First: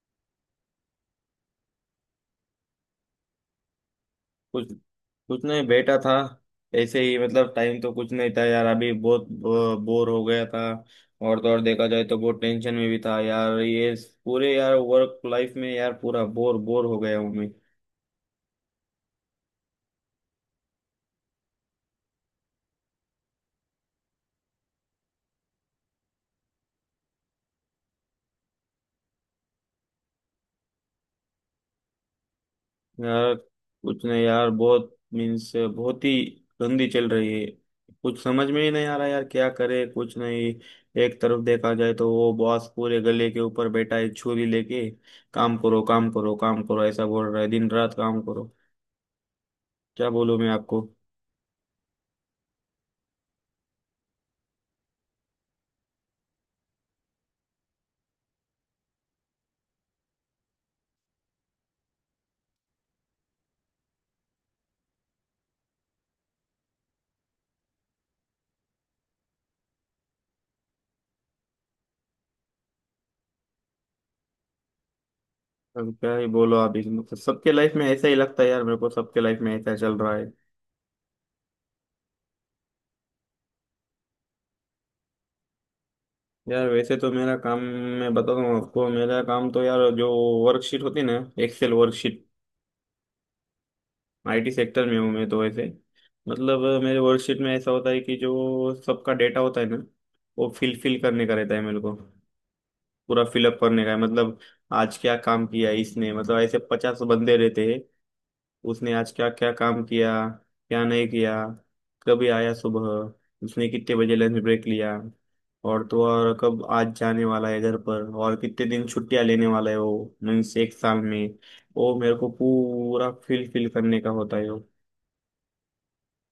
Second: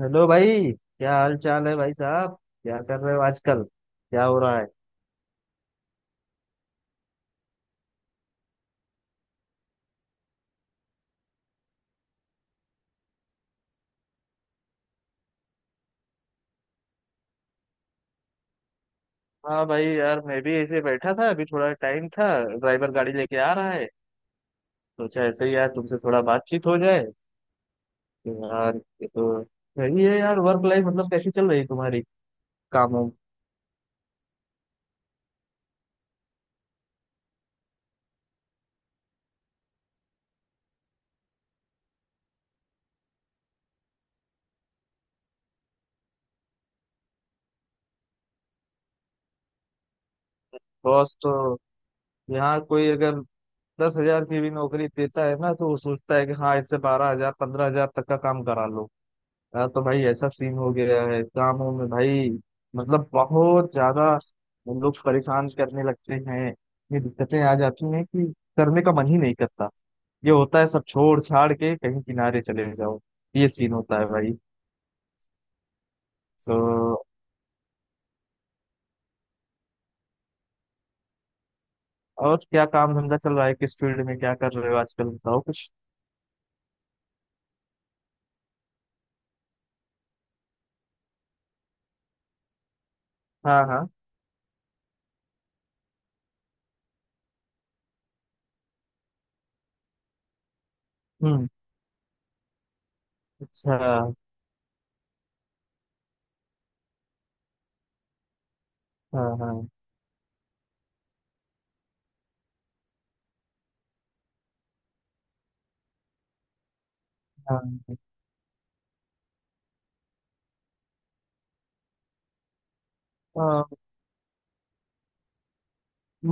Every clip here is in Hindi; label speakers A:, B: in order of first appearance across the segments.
A: हेलो भाई, क्या हाल चाल है भाई साहब। क्या कर रहे हो आजकल, क्या हो रहा है।
B: कुछ कुछ नहीं बैठा था। ऐसे ही मतलब टाइम तो कुछ नहीं था यार, अभी बहुत बोर हो गया था। और तो और देखा जाए तो बहुत टेंशन में भी था यार, ये पूरे यार वर्क लाइफ में यार पूरा बोर बोर हो गया हूँ मैं।
A: हाँ भाई यार, मैं भी ऐसे बैठा था, अभी थोड़ा टाइम था। ड्राइवर गाड़ी लेके आ रहा है। सोचा ऐसे ही यार तुमसे थोड़ा बातचीत हो जाए। यार ये तो सही है यार, वर्क लाइफ मतलब कैसी चल रही है तुम्हारी, कामों।
B: यार कुछ नहीं यार, बहुत मीन्स बहुत ही गंदी चल रही है। कुछ समझ में ही नहीं आ रहा यार, क्या करे कुछ नहीं। एक तरफ देखा जाए तो वो बॉस पूरे गले के ऊपर बैठा है छुरी लेके, काम करो काम करो काम करो ऐसा बोल रहा है, दिन रात काम करो। क्या बोलूं मैं आपको।
A: बॉस तो यहाँ कोई अगर 10,000 की भी नौकरी देता है ना तो वो सोचता है कि हाँ, इससे 12,000 15,000 तक का काम करा लो। यार तो भाई ऐसा सीन हो गया है कामों में भाई, मतलब बहुत ज्यादा। हम लोग परेशान करने लगते हैं, इतनी दिक्कतें आ जाती हैं कि करने का मन ही नहीं करता। ये होता है सब छोड़ छाड़ के कहीं किनारे चले जाओ। ये सीन होता है भाई।
B: अब क्या ही बोलो
A: तो
B: आप, इस मतलब सबके लाइफ में ऐसा ही लगता है यार, मेरे को सबके लाइफ में ऐसा चल रहा है।
A: और क्या काम धंधा चल रहा है, किस फील्ड में क्या कर रहे हो आजकल, बताओ कुछ।
B: यार वैसे तो मेरा काम, मैं बताता हूँ आपको, मेरा काम तो यार जो वर्कशीट होती है ना, एक्सेल वर्कशीट,
A: हाँ हाँ।
B: आईटी सेक्टर में हूँ मैं तो ऐसे। मतलब मेरे वर्कशीट में ऐसा होता है कि जो सबका डेटा होता है ना वो फिल फिल करने का
A: हम्म।
B: रहता है मेरे को। पूरा फिलअप
A: अच्छा।
B: करने का है मतलब। आज क्या काम किया इसने, मतलब ऐसे 50 बंदे रहते हैं। उसने आज
A: हाँ
B: क्या क्या
A: हाँ
B: काम किया, क्या नहीं किया, कभी आया सुबह, उसने कितने बजे लंच ब्रेक लिया, और तो और कब आज जाने वाला है घर पर, और कितने दिन छुट्टियां लेने वाला है वो मीन्स एक साल में, वो मेरे को पूरा फिल फिल
A: हाँ।
B: करने का होता है वो।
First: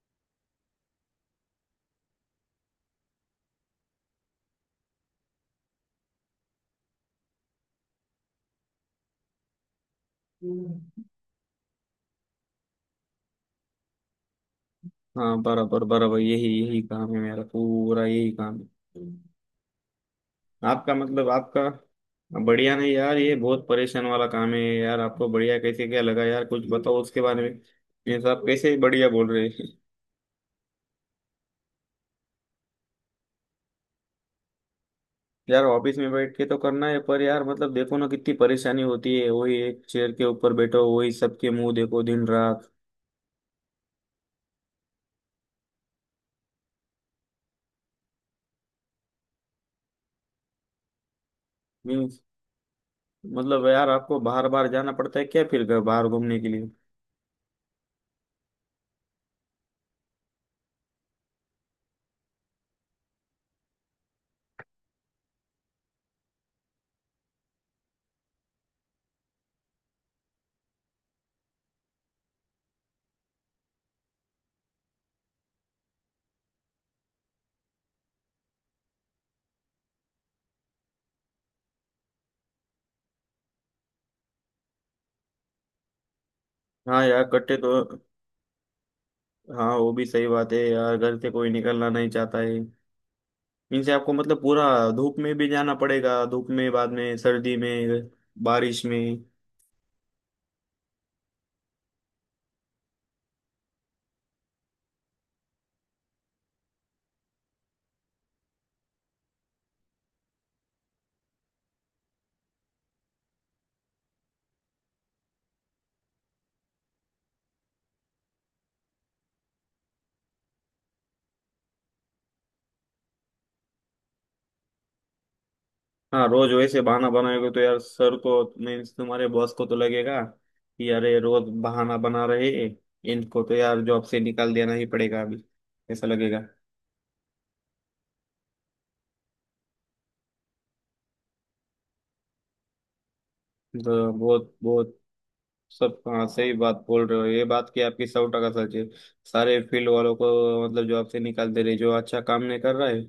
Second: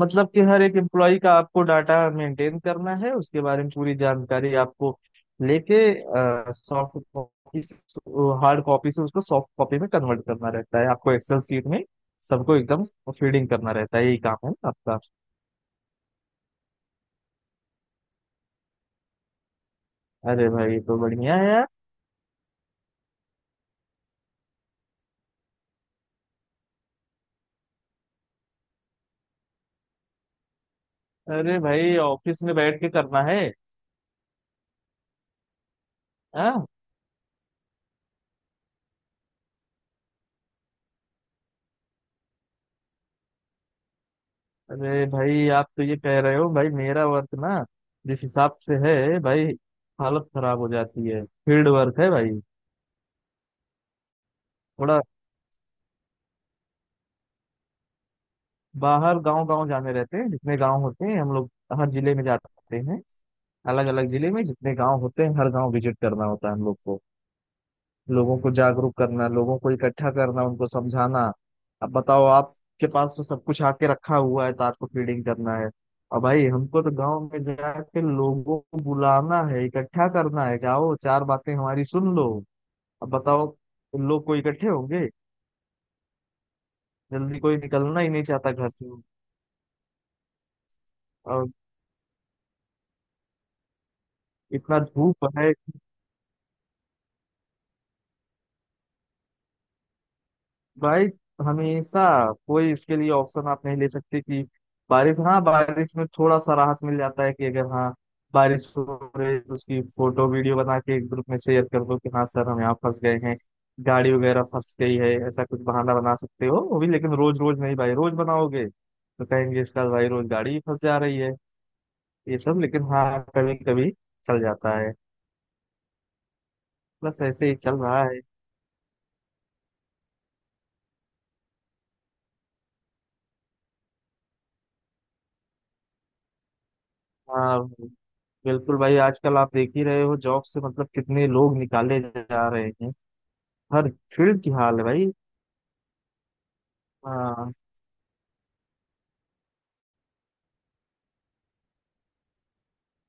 A: मतलब कि हर एक एम्प्लॉय का आपको डाटा मेंटेन करना है, उसके बारे में पूरी जानकारी आपको लेके, सॉफ्ट कॉपी, हार्ड कॉपी से उसको सॉफ्ट कॉपी में कन्वर्ट करना रहता है आपको, एक्सेल शीट में सबको एकदम फीडिंग करना रहता है। यही काम है ना आपका।
B: हाँ, बराबर बराबर, यही यही काम है मेरा, पूरा यही काम है।
A: अरे भाई ये
B: आपका
A: तो
B: मतलब,
A: बढ़िया है
B: आपका
A: यार।
B: बढ़िया नहीं यार, ये बहुत परेशान वाला काम है यार, आपको बढ़िया कैसे क्या लगा यार? कुछ बताओ उसके बारे में, ये सब कैसे बढ़िया बोल रहे हैं?
A: अरे भाई ऑफिस में बैठ के करना है।
B: यार ऑफिस में बैठ के तो
A: हाँ।
B: करना है पर यार, मतलब देखो ना कितनी परेशानी होती है, वही एक चेयर के ऊपर बैठो, वही सबके मुंह देखो दिन रात।
A: अरे भाई आप तो ये कह रहे हो भाई, मेरा वर्क ना जिस हिसाब से है भाई, हालत खराब हो जाती है। फील्ड वर्क है
B: मीन्स,
A: भाई,
B: मतलब यार आपको बाहर बाहर जाना
A: थोड़ा
B: पड़ता है क्या फिर बाहर घूमने के लिए?
A: बाहर गांव गांव जाने रहते हैं, जितने गांव होते हैं हम लोग हर जिले में जाते हैं। अलग अलग जिले में जितने गांव होते हैं हर गांव विजिट करना होता है हम लोग को। लोगों को जागरूक करना, लोगों को इकट्ठा करना, उनको समझाना। अब बताओ, आपके पास तो सब कुछ आके रखा हुआ है तो आपको फीडिंग करना है, और भाई हमको तो गांव में जाके लोगों को बुलाना है, इकट्ठा करना है, जाओ चार बातें हमारी सुन लो। अब बताओ, उन लोग को इकट्ठे होंगे,
B: हाँ यार
A: जल्दी
B: कट्टे
A: कोई
B: तो।
A: निकलना ही नहीं चाहता घर से।
B: हाँ वो भी सही बात है यार, घर से
A: और
B: कोई निकलना नहीं चाहता है। मीन्स आपको मतलब पूरा
A: इतना
B: धूप
A: धूप
B: में भी
A: है
B: जाना पड़ेगा, धूप में, बाद में सर्दी में, बारिश में।
A: भाई, हमेशा कोई इसके लिए ऑप्शन आप नहीं ले सकते कि बारिश, हाँ बारिश में थोड़ा सा राहत मिल जाता है कि अगर हाँ बारिश हो रही है तो उसकी फोटो वीडियो बना के एक ग्रुप में शेयर कर दो कि हाँ सर हम यहाँ फंस गए हैं, गाड़ी वगैरह फंस गई है, ऐसा कुछ बहाना बना सकते हो वो भी, लेकिन रोज रोज नहीं भाई, रोज बनाओगे तो कहेंगे इसका भाई रोज गाड़ी ही फंस जा रही है ये सब। लेकिन हाँ कभी कभी चल जाता है।
B: हाँ रोज वैसे बहाना
A: बस ऐसे
B: बनाएंगे
A: ही
B: तो
A: चल
B: यार
A: रहा
B: सर
A: है।
B: को, मीन्स तुम्हारे बॉस को तो लगेगा कि अरे रोज बहाना बना रहे हैं, इनको तो यार जॉब से निकाल देना ही पड़ेगा अभी, ऐसा लगेगा।
A: हाँ, बिल्कुल भाई आजकल आप देख ही रहे हो, जॉब से मतलब कितने लोग निकाले जा रहे हैं, हर
B: तो
A: फील्ड की
B: बहुत
A: हाल है
B: बहुत
A: भाई।
B: सब, हाँ सही बात बोल रहे हो, ये
A: हाँ
B: बात की आपकी सौ टका सच है। सारे फील्ड वालों को मतलब जॉब से निकाल दे रहे जो अच्छा काम नहीं कर रहा है,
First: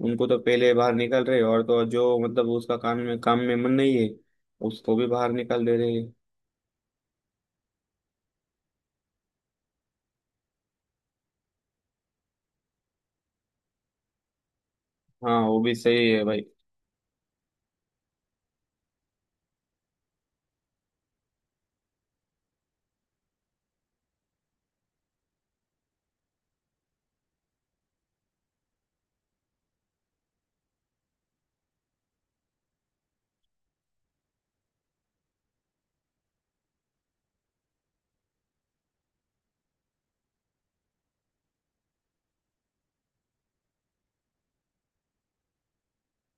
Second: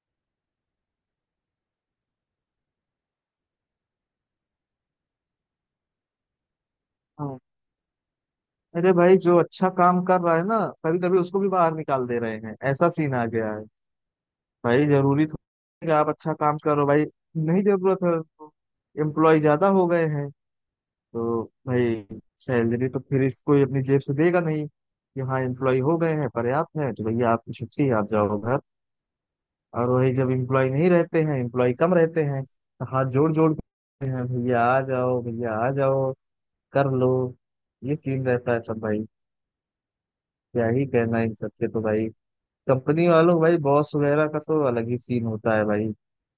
B: उनको तो पहले बाहर निकाल रहे, और तो और जो मतलब उसका काम में मन नहीं है उसको भी बाहर निकाल दे रहे।
A: हाँ। अरे भाई जो अच्छा काम कर रहा है ना कभी कभी उसको भी बाहर निकाल दे रहे हैं, ऐसा सीन आ गया है भाई। जरूरी तो
B: हाँ वो भी
A: है कि आप
B: सही है
A: अच्छा
B: भाई।
A: काम करो भाई, नहीं जरूरत है तो एम्प्लॉय ज्यादा हो गए हैं तो भाई सैलरी तो फिर इसको अपनी जेब से देगा नहीं, कि हाँ एम्प्लॉय हो गए हैं पर्याप्त है तो भैया आपकी छुट्टी, आप जाओ घर। और वही जब एम्प्लॉय नहीं रहते हैं, एम्प्लॉय कम रहते हैं, तो हाथ जोड़ जोड़ के हैं भैया आ जाओ, भैया आ जाओ कर लो। ये सीन रहता है सब भाई। क्या ही कहना है इन सबसे तो भाई, कंपनी वालों को भाई, बॉस वगैरह का तो अलग ही सीन होता है भाई।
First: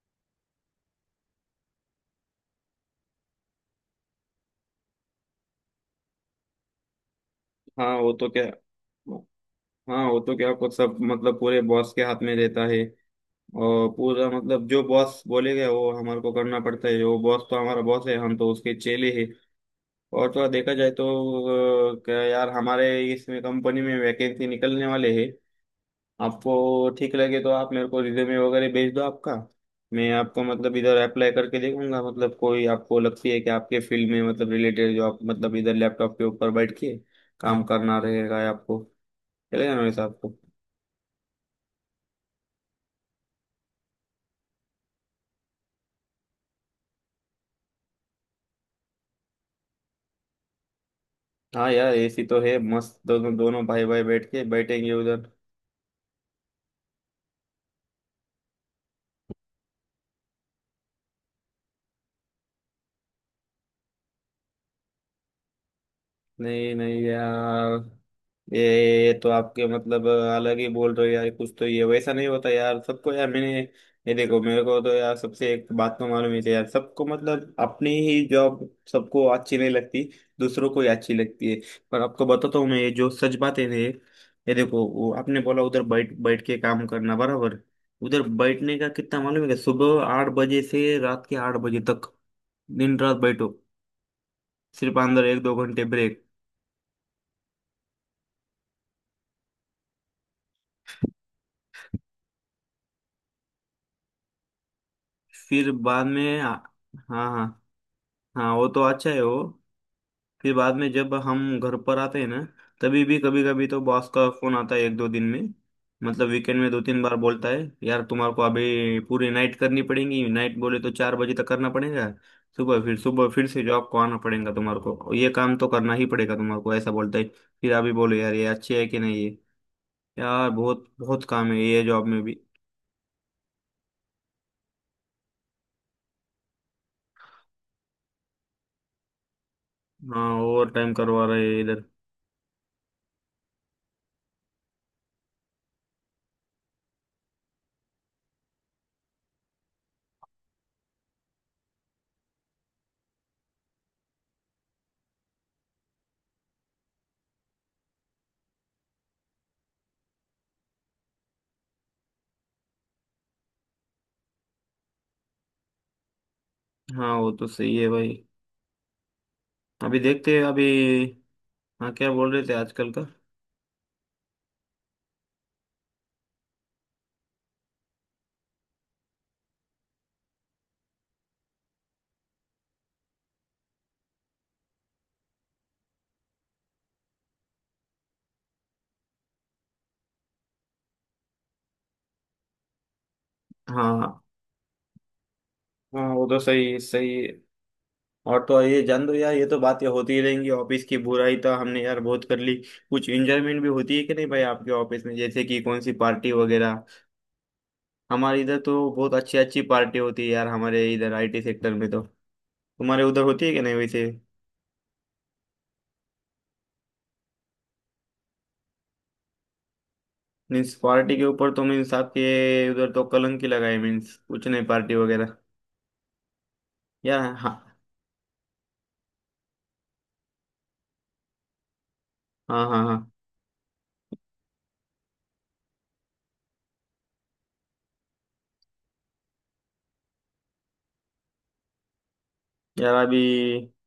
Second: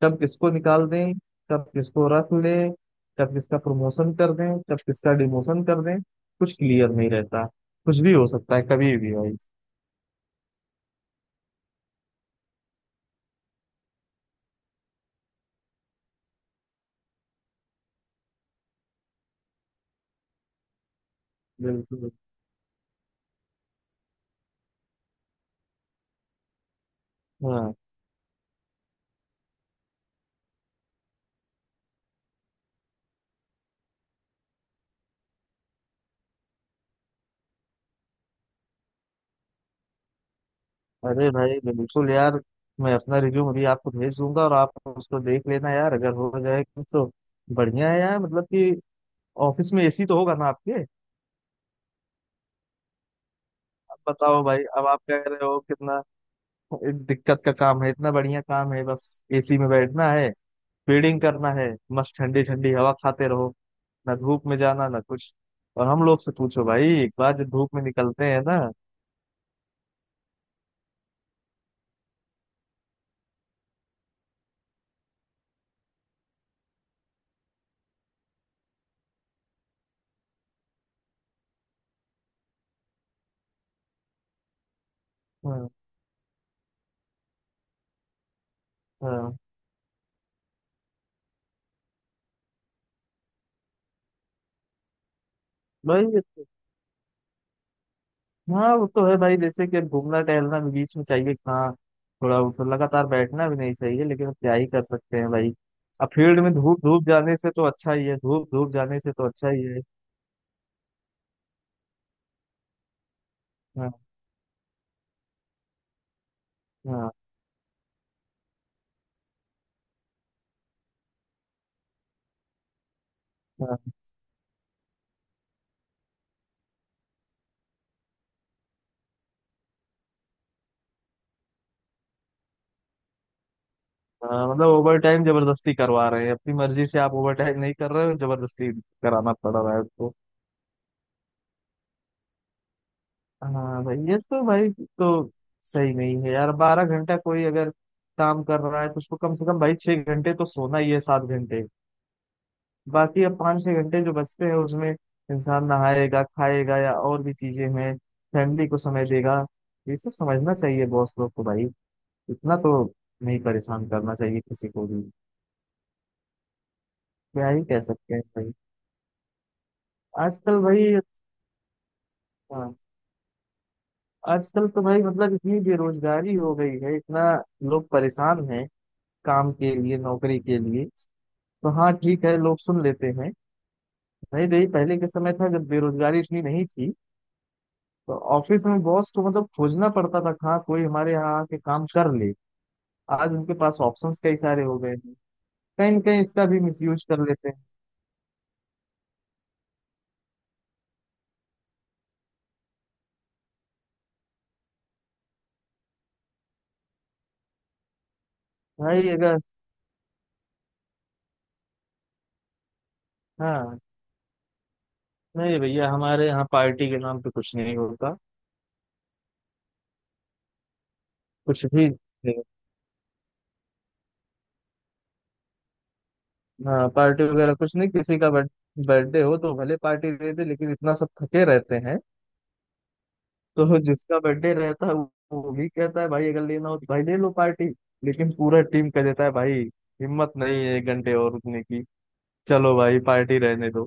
A: कब किसको निकाल दें, कब किसको रख लें, कब किसका प्रमोशन कर दें, कब किसका डिमोशन कर दें, कुछ क्लियर नहीं रहता।
B: हाँ
A: कुछ
B: वो
A: भी हो
B: तो क्या,
A: सकता है कभी भी भाई।
B: हाँ वो तो क्या कुछ सब मतलब पूरे बॉस के हाथ में रहता है, और पूरा मतलब जो बॉस बोलेगा वो हमारे को करना पड़ता है, वो बॉस तो हमारा बॉस है, हम तो उसके चेले हैं। और थोड़ा देखा जाए तो
A: बिल्कुल।
B: क्या यार हमारे इसमें कंपनी में वैकेंसी निकलने वाले हैं। आपको ठीक लगे तो आप
A: हाँ,
B: मेरे को रिज्यूमे वगैरह भेज दो आपका, मैं आपको मतलब इधर अप्लाई करके देखूंगा, मतलब कोई आपको लगती है कि आपके फील्ड में मतलब रिलेटेड जो, आप मतलब इधर लैपटॉप के ऊपर बैठ के काम करना रहेगा, या आपको चलेगा ना वैसे आपको?
A: अरे भाई बिल्कुल यार, मैं अपना रिज्यूम अभी आपको भेज दूंगा और आप उसको देख लेना यार अगर हो जाए तो बढ़िया है यार। मतलब कि ऑफिस में एसी तो होगा ना आपके।
B: हाँ यार, ऐसी तो है मस्त, दोनों दोनों भाई
A: अब
B: भाई बैठ के
A: बताओ भाई, अब
B: बैठेंगे
A: आप कह
B: उधर।
A: रहे हो कितना दिक्कत का काम है, इतना बढ़िया काम है, बस एसी में बैठना है, फीडिंग करना है, मस्त ठंडी ठंडी हवा खाते रहो, ना धूप में जाना ना कुछ। और हम लोग से पूछो
B: नहीं
A: भाई
B: नहीं
A: एक बार जब
B: यार,
A: धूप में निकलते हैं ना।
B: ये तो आपके मतलब अलग ही बोल रहे हो यार, कुछ तो ये वैसा नहीं होता यार सबको यार, मैंने ये देखो, मेरे को तो यार सबसे एक बात तो मालूम ही थी यार, सबको मतलब अपनी ही जॉब सबको अच्छी नहीं लगती, दूसरों को ही अच्छी लगती है। पर आपको बताता हूँ मैं ये जो सच बातें थे, ये देखो वो आपने बोला
A: हाँ
B: उधर बैठ बैठ के काम करना, बराबर, उधर बैठने का कितना
A: हाँ
B: मालूम है क्या? सुबह 8 बजे से रात के 8 बजे तक, दिन रात बैठो, सिर्फ अंदर 1-2 घंटे
A: भाई।
B: ब्रेक।
A: हाँ वो तो है भाई, जैसे कि अब घूमना टहलना भी बीच में चाहिए हाँ, थोड़ा वो तो लगातार बैठना भी नहीं चाहिए, लेकिन अब क्या ही कर सकते हैं भाई।
B: फिर बाद
A: अब
B: में
A: फील्ड
B: आ-
A: में धूप धूप
B: हाँ
A: जाने
B: हाँ,
A: से तो अच्छा ही है, धूप
B: हाँ वो
A: धूप
B: तो
A: जाने
B: अच्छा
A: से
B: है
A: तो
B: वो।
A: अच्छा ही है।
B: फिर बाद में जब हम घर पर आते हैं ना, तभी भी कभी कभी तो
A: हाँ
B: बॉस का फोन आता है 1-2 दिन में, मतलब वीकेंड में 2-3
A: हाँ
B: बार बोलता है यार, तुम्हारे को अभी पूरी नाइट करनी पड़ेगी, नाइट बोले तो 4 बजे तक करना पड़ेगा, सुबह फिर से
A: हाँ
B: जॉब को आना पड़ेगा तुम्हारे को, ये काम तो करना ही पड़ेगा तुम्हारे को, ऐसा बोलता है। फिर अभी बोलो यार ये अच्छी है कि नहीं ये, यार बहुत बहुत काम है ये जॉब में भी।
A: हाँ, मतलब ओवर टाइम जबरदस्ती करवा रहे हैं, अपनी मर्जी से आप ओवर टाइम नहीं कर रहे हो, जबरदस्ती कराना पड़ रहा है आपको।
B: हाँ ओवर टाइम करवा रहे हैं इधर।
A: हाँ भाई, ये तो भाई तो सही नहीं है यार। 12 घंटा कोई अगर काम कर रहा है तो उसको कम से कम भाई 6 घंटे तो सोना ही है, 7 घंटे। बाकी अब 5-6 घंटे जो बचते हैं उसमें इंसान नहाएगा, खाएगा, या और भी चीजें हैं, फैमिली को समय देगा। ये सब समझना चाहिए बॉस लोग को भाई, इतना तो नहीं परेशान करना चाहिए किसी को भी।
B: हाँ वो तो
A: क्या ही
B: सही
A: कह
B: है
A: सकते हैं
B: भाई।
A: भाई
B: अभी देखते हैं
A: आजकल
B: अभी।
A: भाई।
B: हाँ क्या बोल रहे थे
A: हाँ,
B: आजकल का?
A: आजकल तो भाई मतलब इतनी बेरोजगारी हो गई है, इतना लोग परेशान हैं काम के लिए, नौकरी के लिए, तो हाँ ठीक है लोग सुन लेते हैं। नहीं तो ये पहले के समय था जब बेरोजगारी इतनी नहीं थी तो ऑफिस में बॉस को मतलब खोजना पड़ता था, कहाँ कोई हमारे यहाँ आके काम कर ले। आज उनके पास
B: हाँ,
A: ऑप्शंस कई सारे हो गए हैं, कहीं ना
B: हाँ
A: कहीं
B: वो तो
A: इसका भी
B: सही
A: मिसयूज
B: सही
A: कर
B: है।
A: लेते हैं।
B: और तो ये जान दो यार, ये तो बातें होती ही रहेंगी, ऑफिस की बुराई तो हमने यार बहुत कर ली। कुछ एंजॉयमेंट भी होती है कि नहीं भाई आपके ऑफिस में, जैसे कि कौन सी पार्टी वगैरह? हमारे इधर तो
A: भाई
B: बहुत अच्छी
A: अगर,
B: अच्छी पार्टी होती है यार, हमारे इधर आईटी सेक्टर में तो। तुम्हारे उधर होती है कि नहीं
A: हाँ,
B: वैसे?
A: नहीं भैया हमारे यहाँ पार्टी के नाम पे कुछ नहीं होता,
B: मीन्स पार्टी के ऊपर तो
A: कुछ भी
B: मीन्स आपके
A: नहीं।
B: उधर तो कलंक ही लगाए, मीन्स कुछ नहीं पार्टी वगैरह।
A: हाँ पार्टी
B: यार
A: वगैरह कुछ
B: हाँ,
A: नहीं, किसी का बर्थडे हो तो भले पार्टी दे दे लेकिन इतना सब थके रहते हैं,
B: हाँ हाँ हाँ।
A: तो जिसका बर्थडे रहता है वो भी कहता है भाई अगर लेना हो तो भाई ले लो पार्टी, लेकिन पूरा टीम कह देता है भाई हिम्मत नहीं है 1 घंटे और रुकने की, चलो
B: यार
A: भाई
B: अभी
A: पार्टी रहने दो।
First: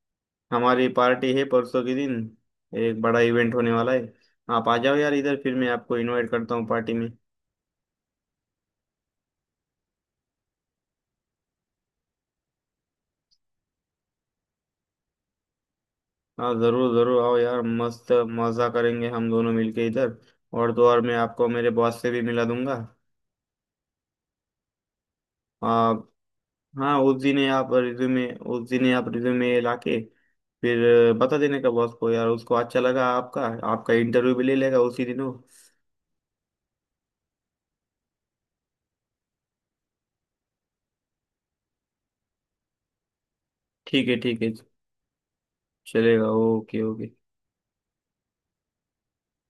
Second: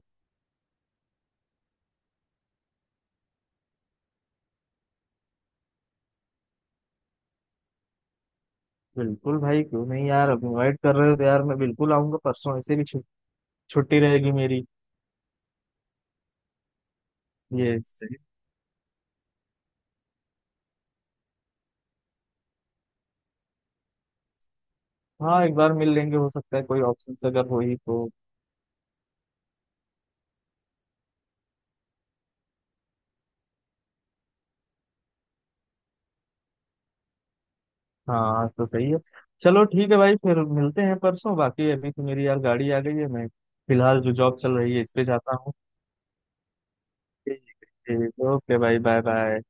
B: हमारी पार्टी है परसों के दिन, एक बड़ा इवेंट होने वाला है। आप आ जाओ यार इधर, फिर मैं आपको इनवाइट करता हूँ पार्टी में।
A: बिल्कुल भाई क्यों नहीं यार, अब इनवाइट कर रहे हो तो यार मैं बिल्कुल आऊंगा परसों, ऐसे भी छुट्टी रहेगी मेरी।
B: हाँ जरूर जरूर आओ यार,
A: ये
B: मस्त
A: सही।
B: मजा करेंगे हम दोनों मिलके इधर। और तो और मैं आपको मेरे बॉस से भी मिला दूंगा।
A: हाँ एक बार मिल
B: आप,
A: लेंगे, हो सकता है कोई
B: हाँ
A: ऑप्शन
B: उस दिन ही
A: अगर हो
B: आप
A: ही तो।
B: रिज्यूमे, उस दिन ही आप रिज्यूमे लाके फिर बता देने का बॉस को यार, उसको अच्छा लगा आपका, आपका इंटरव्यू भी ले लेगा उसी दिन वो।
A: हाँ तो सही है, चलो ठीक है भाई, फिर मिलते हैं परसों। बाकी अभी तो मेरी यार गाड़ी आ गई है, मैं फिलहाल
B: ठीक
A: जो
B: है
A: जॉब
B: ठीक है,
A: चल रही है इस पे जाता हूँ।
B: चलेगा, ओके ओके।
A: ठीक है। ओके भाई, बाय बाय।